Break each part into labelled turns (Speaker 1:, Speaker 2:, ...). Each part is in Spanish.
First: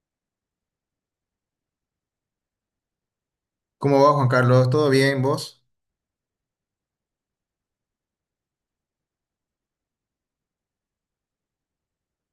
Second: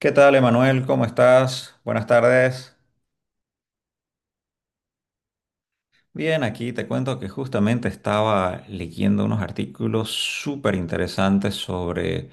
Speaker 1: ¿Qué tal, Emanuel? ¿Cómo estás? Buenas tardes.
Speaker 2: ¿Cómo va Juan Carlos? ¿Todo bien vos?
Speaker 1: Bien, aquí te cuento que justamente estaba leyendo unos artículos súper interesantes sobre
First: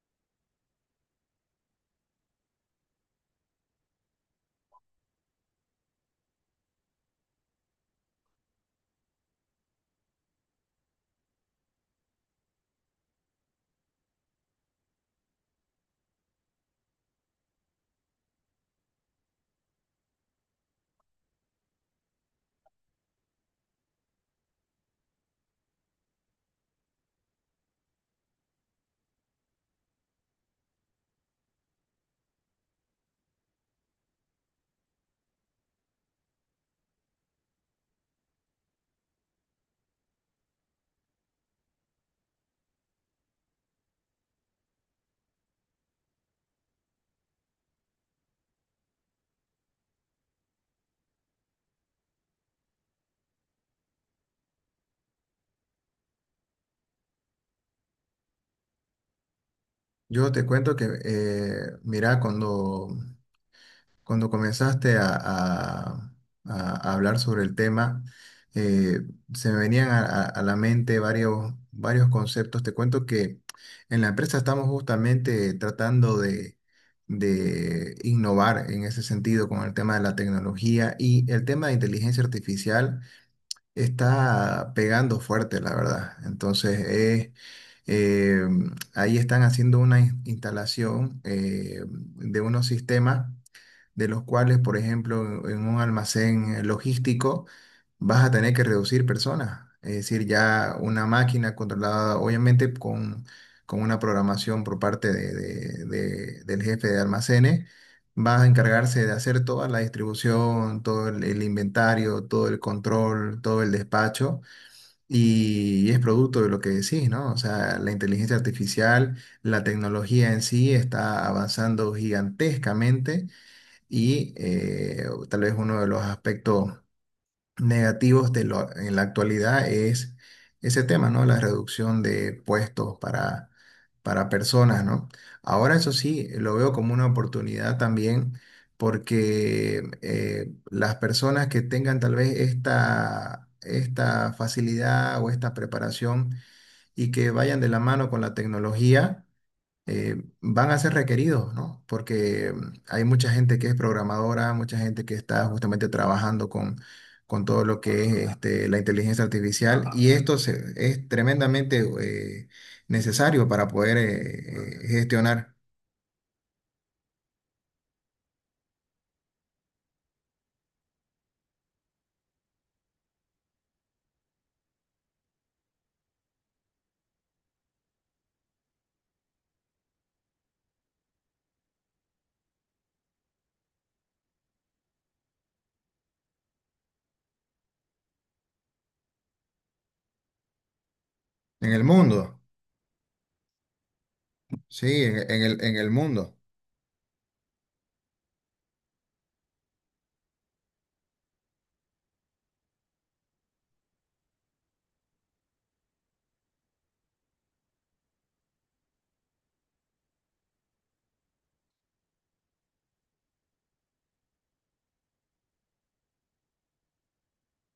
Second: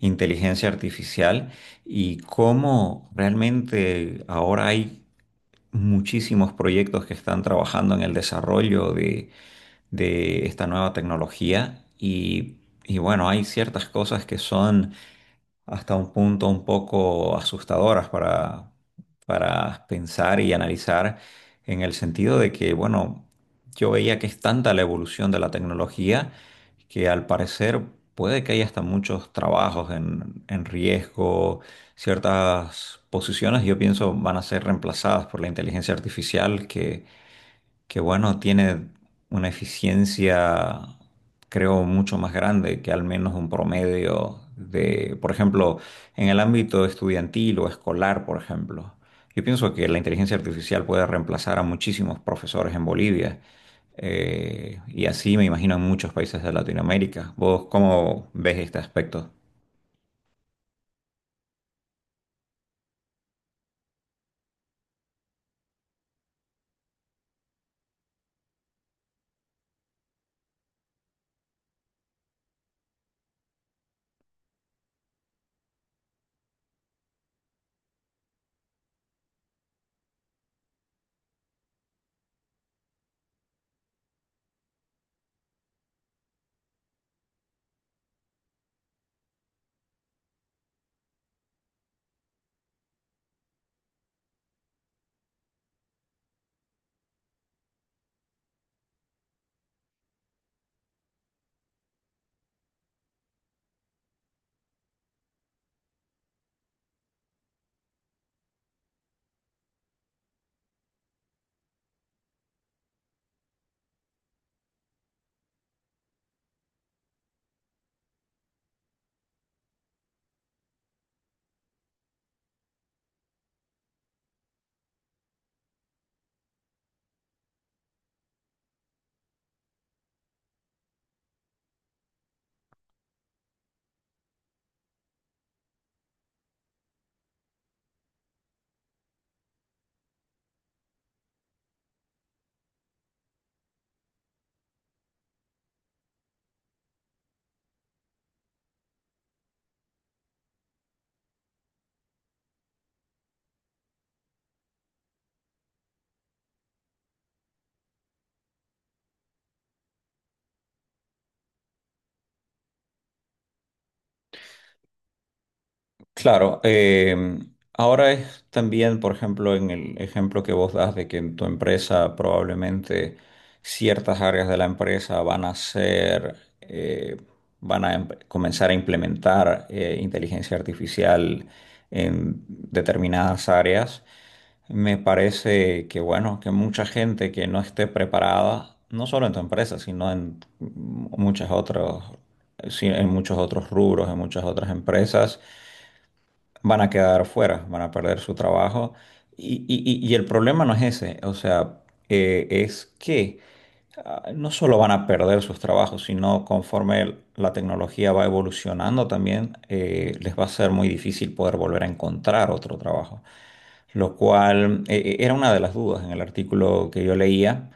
Speaker 1: inteligencia artificial y cómo realmente ahora hay muchísimos proyectos que están trabajando en el desarrollo de esta nueva tecnología y bueno, hay ciertas cosas que son hasta un punto un poco asustadoras para pensar y analizar en el sentido de que, bueno, yo veía que es tanta la evolución de la tecnología que al parecer puede que haya hasta muchos trabajos en riesgo, ciertas posiciones yo pienso van a ser reemplazadas por la inteligencia artificial que bueno, tiene una eficiencia, creo, mucho más grande que al menos un promedio de, por ejemplo, en el ámbito estudiantil o escolar, por ejemplo. Yo pienso que la inteligencia artificial puede reemplazar a muchísimos profesores en Bolivia, y así me imagino en muchos países de Latinoamérica. ¿Vos cómo ves este aspecto?
Speaker 2: Yo te cuento que, mira, cuando comenzaste a hablar sobre el tema, eh, se me venían a a- la mente varios conceptos. Te cuento que en la empresa estamos justamente tratando de innovar en ese sentido con el tema de la tecnología y el tema de inteligencia artificial. Está pegando fuerte, la verdad. Entonces, eh, ahí están haciendo una instalación de unos sistemas de los cuales, por ejemplo, en un almacén logístico vas a tener que reducir personas. Es decir, ya una máquina controlada, obviamente, con una programación por parte del jefe de almacenes, va a encargarse de hacer toda la distribución, todo el inventario, todo el control, todo el despacho. Y es producto de lo que decís, ¿no? O sea, la inteligencia artificial, la tecnología en sí está avanzando gigantescamente y tal vez uno de los aspectos negativos de en la actualidad es ese tema, ¿no? La reducción de puestos para personas, ¿no? Ahora, eso sí, lo veo como una oportunidad también porque las personas que tengan tal vez esta, esta facilidad o esta preparación y que vayan de la mano con la tecnología, eh, van a ser requeridos, ¿no? Porque hay mucha gente que es programadora, mucha gente que está justamente trabajando con todo lo que es este, la inteligencia artificial, y esto es tremendamente necesario para poder gestionar
Speaker 1: Claro, ahora es también, por ejemplo, en el ejemplo que vos das de que en tu empresa probablemente ciertas áreas de la empresa van a ser, eh, van a comenzar a implementar inteligencia artificial en determinadas áreas. Me parece que, bueno, que mucha gente que no esté preparada, no solo en tu empresa, sino en muchas
Speaker 2: en el
Speaker 1: otras,
Speaker 2: mundo,
Speaker 1: sí, en muchos otros rubros, en muchas otras
Speaker 2: sí,
Speaker 1: empresas,
Speaker 2: en el mundo,
Speaker 1: van a quedar fuera, van a perder su trabajo. Y, y el problema no es ese, o sea, es que no solo van a perder sus trabajos, sino conforme la tecnología va evolucionando también, les va a ser muy difícil poder volver a encontrar otro trabajo, lo cual era una de las dudas en el artículo que yo leía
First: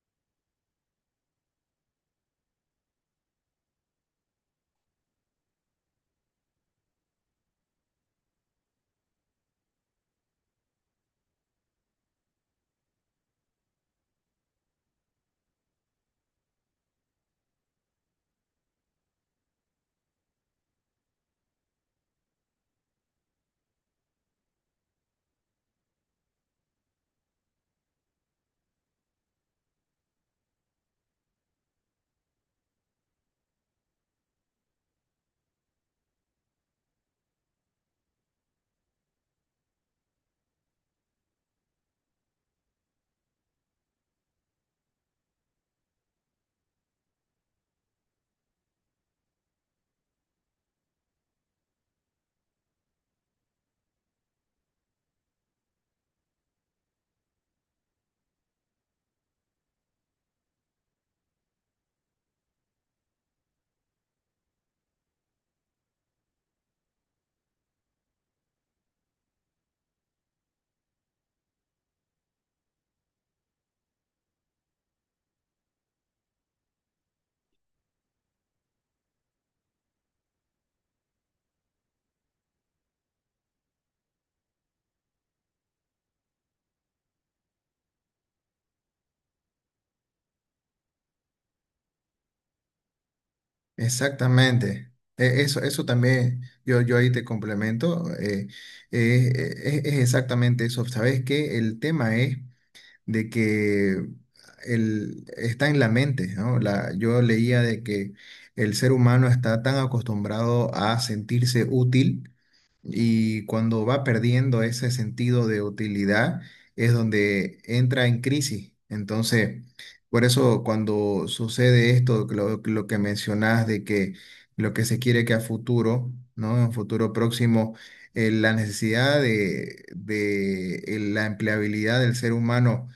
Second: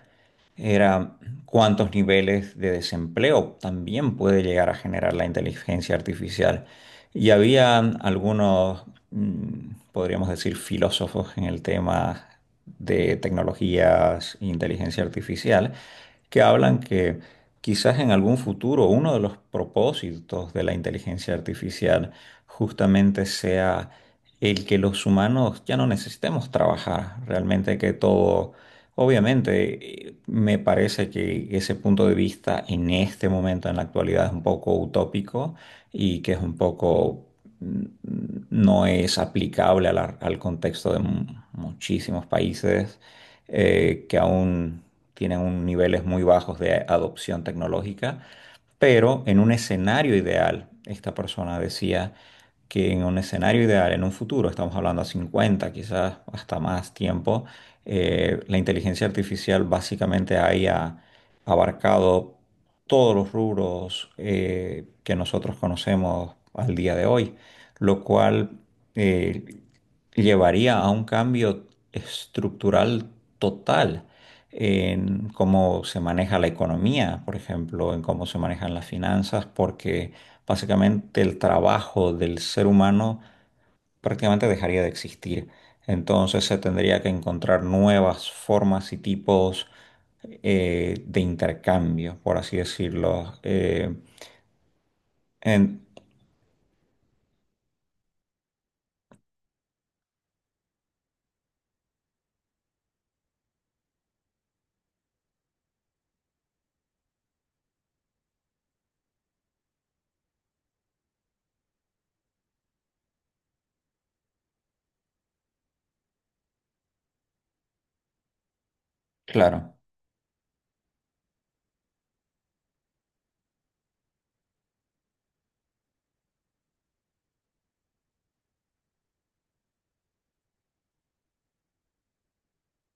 Speaker 1: era cuántos niveles de desempleo también puede llegar a generar la inteligencia artificial. Y había algunos, mm, podríamos decir, filósofos en el tema de tecnologías e inteligencia artificial que hablan que quizás en algún futuro uno de los propósitos de la inteligencia artificial justamente sea el que los humanos ya no necesitemos trabajar, realmente que todo. Obviamente, me parece que ese punto de vista en este momento, en la actualidad, es un poco utópico y que es un poco, mm, no es aplicable a al contexto de muchísimos países que aún tienen niveles muy bajos de adopción tecnológica. Pero en un escenario ideal, esta persona decía que en un escenario ideal, en un futuro, estamos hablando a 50, quizás hasta más tiempo, la inteligencia artificial básicamente haya abarcado todos los rubros que nosotros conocemos al día de hoy, lo cual, eh, llevaría a un cambio estructural total en cómo se maneja la economía, por ejemplo, en cómo se manejan las finanzas, porque básicamente el trabajo del ser humano prácticamente dejaría de existir. Entonces se tendría que encontrar nuevas formas y tipos de intercambio, por así decirlo.
Speaker 2: exactamente. Eso,
Speaker 1: En-
Speaker 2: eso también, yo ahí te complemento, es es exactamente eso. ¿Sabes qué? El tema es de que el, está en la mente, ¿no? La, yo leía de que el ser humano está tan acostumbrado a sentirse útil, y cuando va perdiendo ese sentido de utilidad es donde entra en crisis. Entonces,
Speaker 1: claro,
Speaker 2: por eso cuando sucede esto, lo que mencionás de que lo que se quiere que a futuro, ¿no? En un futuro próximo, la necesidad de la empleabilidad del ser humano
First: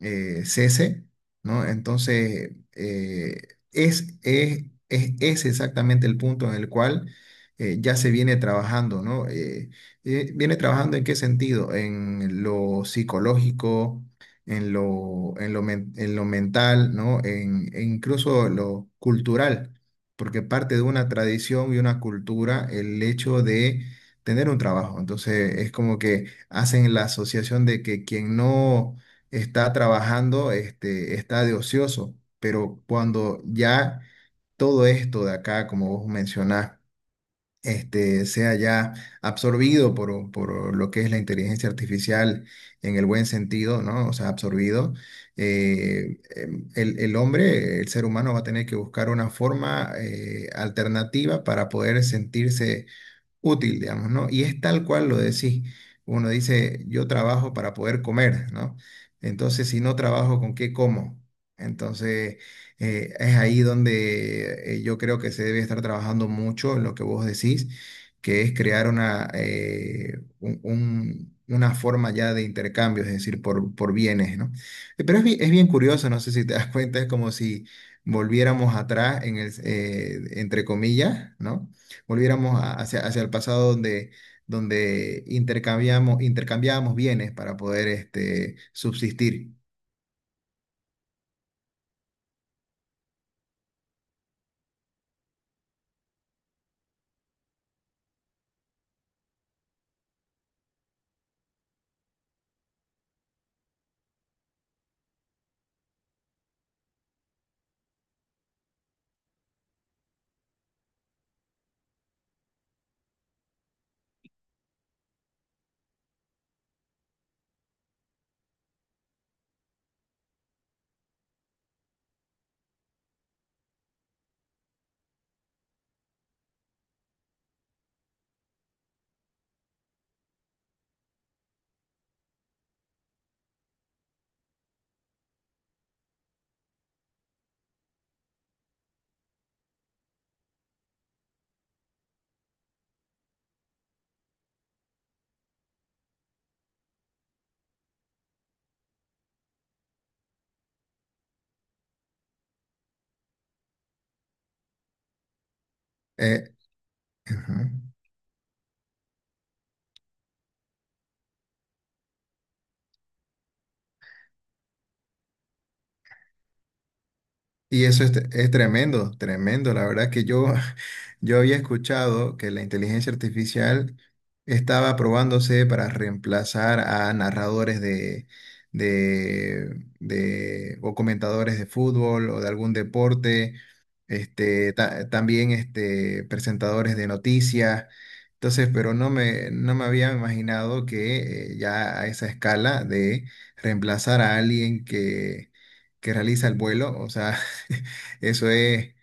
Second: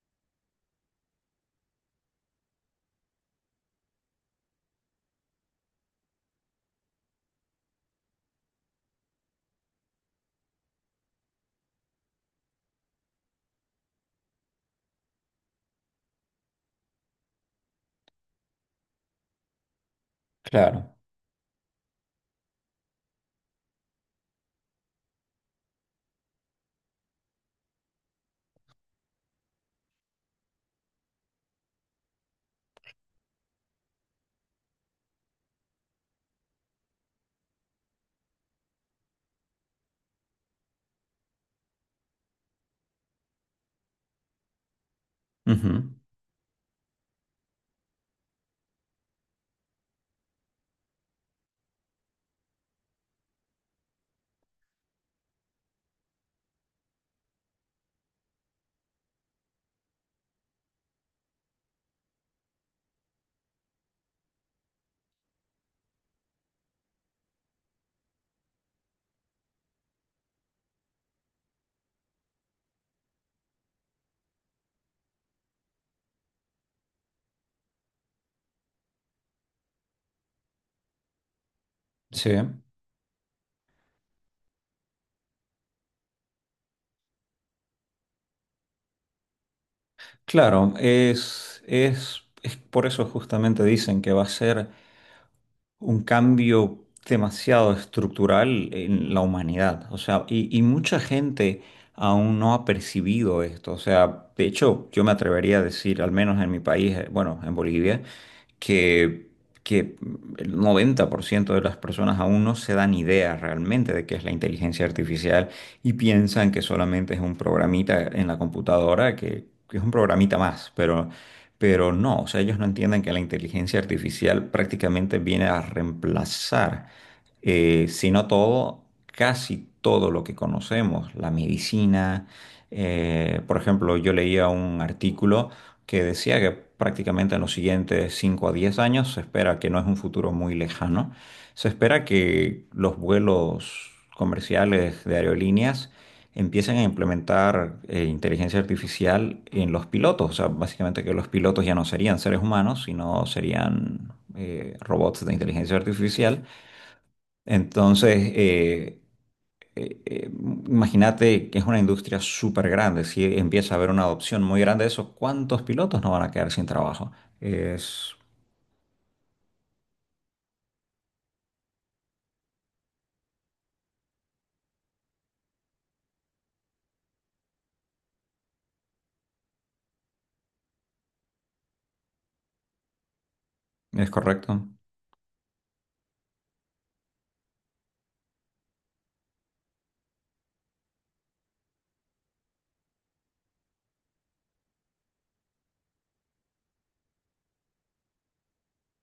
Speaker 2: cese, ¿no? Entonces, es exactamente el punto en el cual ya se viene trabajando, ¿no? ¿Viene trabajando en qué sentido? En lo psicológico, en lo, en lo, en lo mental, ¿no? En, e incluso lo cultural, porque parte de
Speaker 1: claro.
Speaker 2: una tradición y una cultura el hecho de tener un trabajo. Entonces, es como que hacen la asociación de que quien no está trabajando, este, está de ocioso, pero cuando ya todo esto de acá, como vos mencionás, este, sea ya absorbido por lo que es la inteligencia artificial en el buen sentido, ¿no? O sea, absorbido,
Speaker 1: Ujú,
Speaker 2: el hombre, el ser humano va a tener que buscar una forma alternativa para poder sentirse útil, digamos, ¿no? Y es tal cual lo decís. Uno dice, yo trabajo para poder comer, ¿no? Entonces, si no trabajo, ¿con qué como? Entonces, es ahí donde yo creo que se debe estar trabajando mucho en lo que vos decís, que es crear una, una forma ya de intercambio, es decir, por bienes, ¿no? Pero es, es bien curioso, no sé si te das cuenta, es como si volviéramos atrás, en el, entre comillas, ¿no?
Speaker 1: sí,
Speaker 2: Volviéramos hacia, hacia el pasado donde, donde intercambiamos, intercambiábamos bienes para poder este, subsistir.
Speaker 1: claro. Es por eso justamente dicen que va a ser un cambio demasiado estructural en la humanidad. O sea, y mucha gente aún no ha percibido esto. O sea, de hecho, yo me atrevería a decir, al menos en mi país, bueno, en Bolivia, que, que el 90% de las personas aún no se dan idea realmente de qué es la inteligencia artificial y piensan que solamente es un programita en la computadora, que es un programita más, pero no, o sea, ellos no entienden que la inteligencia artificial prácticamente viene a reemplazar, si no todo, casi todo lo que conocemos, la medicina. Eh, por ejemplo, yo leía un artículo que decía que prácticamente en los siguientes 5 a 10 años, se espera que, no es un futuro muy lejano, se espera que los vuelos comerciales de aerolíneas empiecen a implementar inteligencia artificial en los pilotos. O sea, básicamente que los pilotos ya no serían seres humanos, sino serían robots de inteligencia artificial.
Speaker 2: Eh, ujú.
Speaker 1: Entonces, eh, eh, imagínate que es una industria súper grande. Si empieza a haber una adopción muy grande de eso, ¿cuántos pilotos no van a quedar sin trabajo?
Speaker 2: Y eso
Speaker 1: Es,
Speaker 2: es tremendo, tremendo. La verdad que yo, yo había escuchado que la inteligencia artificial estaba probándose para reemplazar a narradores de, o comentadores de fútbol o de algún deporte,
Speaker 1: es correcto.
Speaker 2: este, también este, presentadores de noticias. Entonces, pero no me, no me había imaginado que ya a esa escala de reemplazar a alguien que realiza el vuelo, o sea, eso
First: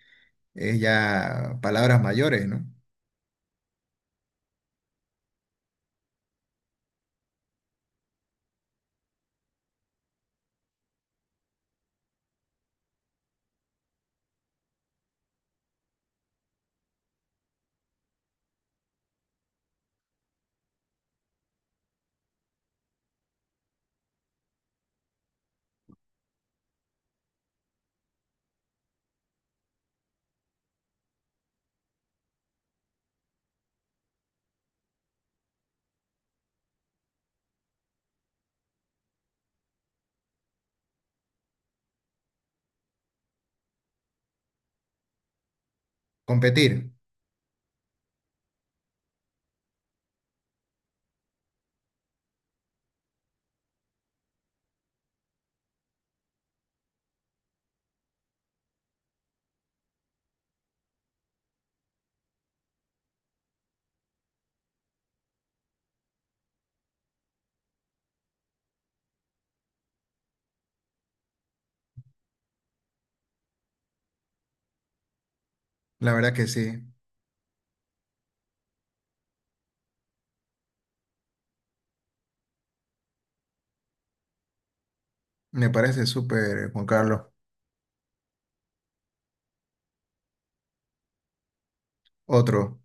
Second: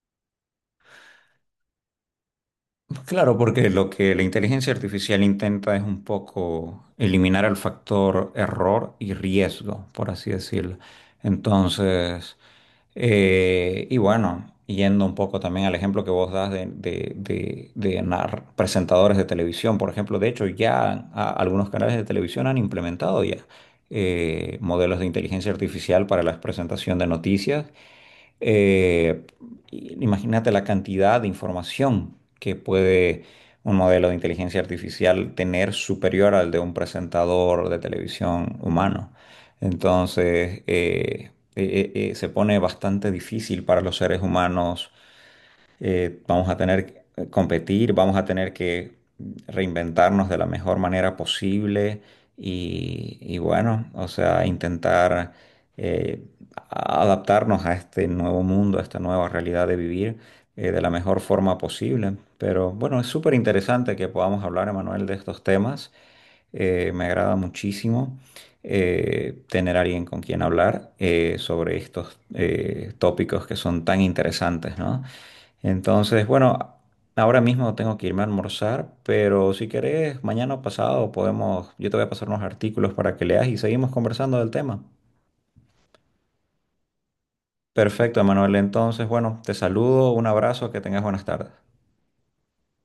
Speaker 2: es ya palabras mayores, ¿no?
Speaker 1: Claro, porque lo que la inteligencia artificial intenta es un poco eliminar el factor error y riesgo, por así decirlo. Entonces, y bueno, yendo un poco también al ejemplo que vos das de, presentadores de televisión, por ejemplo, de hecho ya algunos canales de televisión han implementado ya modelos de inteligencia artificial para la presentación de noticias. eh, imagínate la cantidad de información que puede un modelo de inteligencia artificial tener superior al de un presentador de televisión humano. Entonces, se pone bastante difícil para los seres humanos. Vamos a
Speaker 2: Competir.
Speaker 1: tener que competir, vamos a tener que reinventarnos de la mejor manera posible y bueno, o sea, intentar eh, adaptarnos a este nuevo mundo, a esta nueva realidad de vivir de la mejor forma posible. Pero bueno, es súper interesante que podamos hablar, Emanuel, de estos temas. Me agrada muchísimo tener a alguien con quien hablar sobre estos tópicos que son tan interesantes, ¿no?
Speaker 2: La
Speaker 1: Entonces,
Speaker 2: verdad que sí.
Speaker 1: bueno, ahora mismo tengo que irme a almorzar, pero si querés, mañana o pasado podemos, yo te voy a pasar unos artículos para que leas y seguimos conversando del tema.
Speaker 2: Me parece súper, Juan Carlos.
Speaker 1: Perfecto, Emanuel. Entonces, bueno, te saludo, un abrazo, que tengas buenas tardes.
Speaker 2: Otro.